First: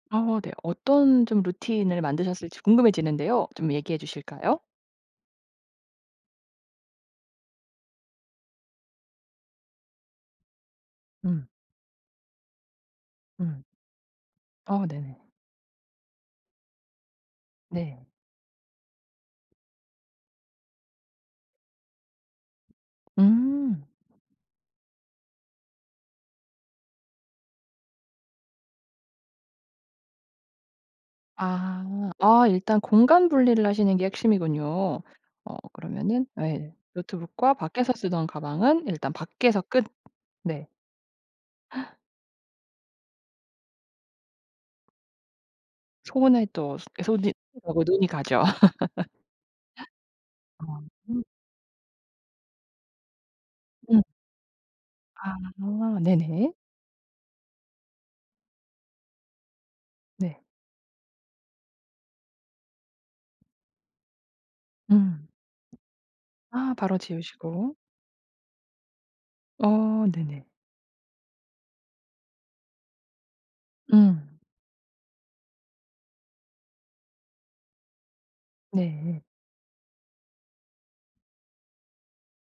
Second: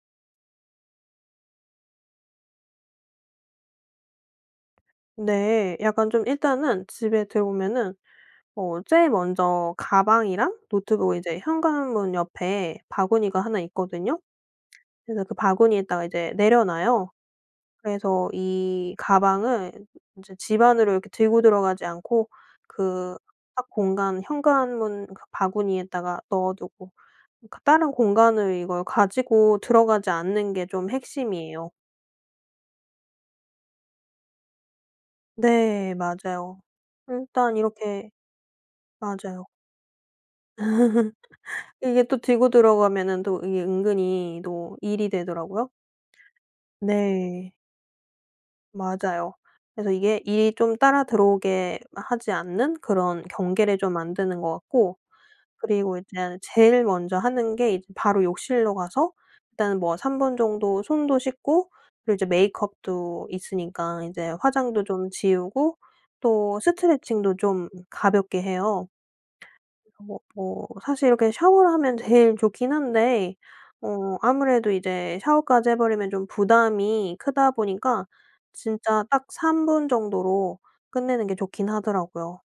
아. 네. 어떤 좀 루틴을 만드셨을지 궁금해지는데요. 좀 얘기해 주실까요? 네. 약간 좀 일단은 집에 들어오면은 어 제일 먼저 가방이랑 노트북 이제 음. 현관문 옆에 바구니가 하나 음. 있거든요. 어. 네네. 그래서 그 바구니에다가 이제 내려놔요. 네. 그래서 이 가방은 인제 집안으로 이렇게 들고 들어가지 않고 그 각 음. 공간 현관문 그 바구니에다가 넣어두고 그 다른 공간을 이걸 가지고 들어가지 않는 게 좀 핵심이에요. 아. 아. 일단 공간 분리를 하시는 게 핵심이군요. 어 네. 그러면은 맞아요. 예. 노트북과 일단 밖에서 이렇게 쓰던 가방은 일단 맞아요. 밖에서 끝 네. 이게 또 들고 들어가면은 또 이게 은근히 또 일이 되더라고요. 손에 또. 소 손이. 네. 어. 뭐. 눈이 가죠. 맞아요. 그래서 이게 일이 좀 아. 따라 흠. 들어오게 하지 않는 그런 경계를 좀 음. 만드는 것 같고 그리고 아. 이제 네네. 제일 먼저 하는 게 이제 바로 욕실로 가서 일단은 뭐 3 분 네. 정도 손도 씻고 그리고 이제 메이크업도 있으니까 인제 화장도 좀 음. 지우고 또 아. 바로 스트레칭도 좀 지우시고 가볍게 해요. 이거 어. 뭐 네네. 뭐 사실 이렇게 샤워를 하면 제일 좋긴 한데, 어. 음. 아무래도 이제 샤워까지 해 버리면 좀 부담이 크다 보니까 진짜 네. 딱 3 정도로 끝내는 게 좋긴 하더라고요.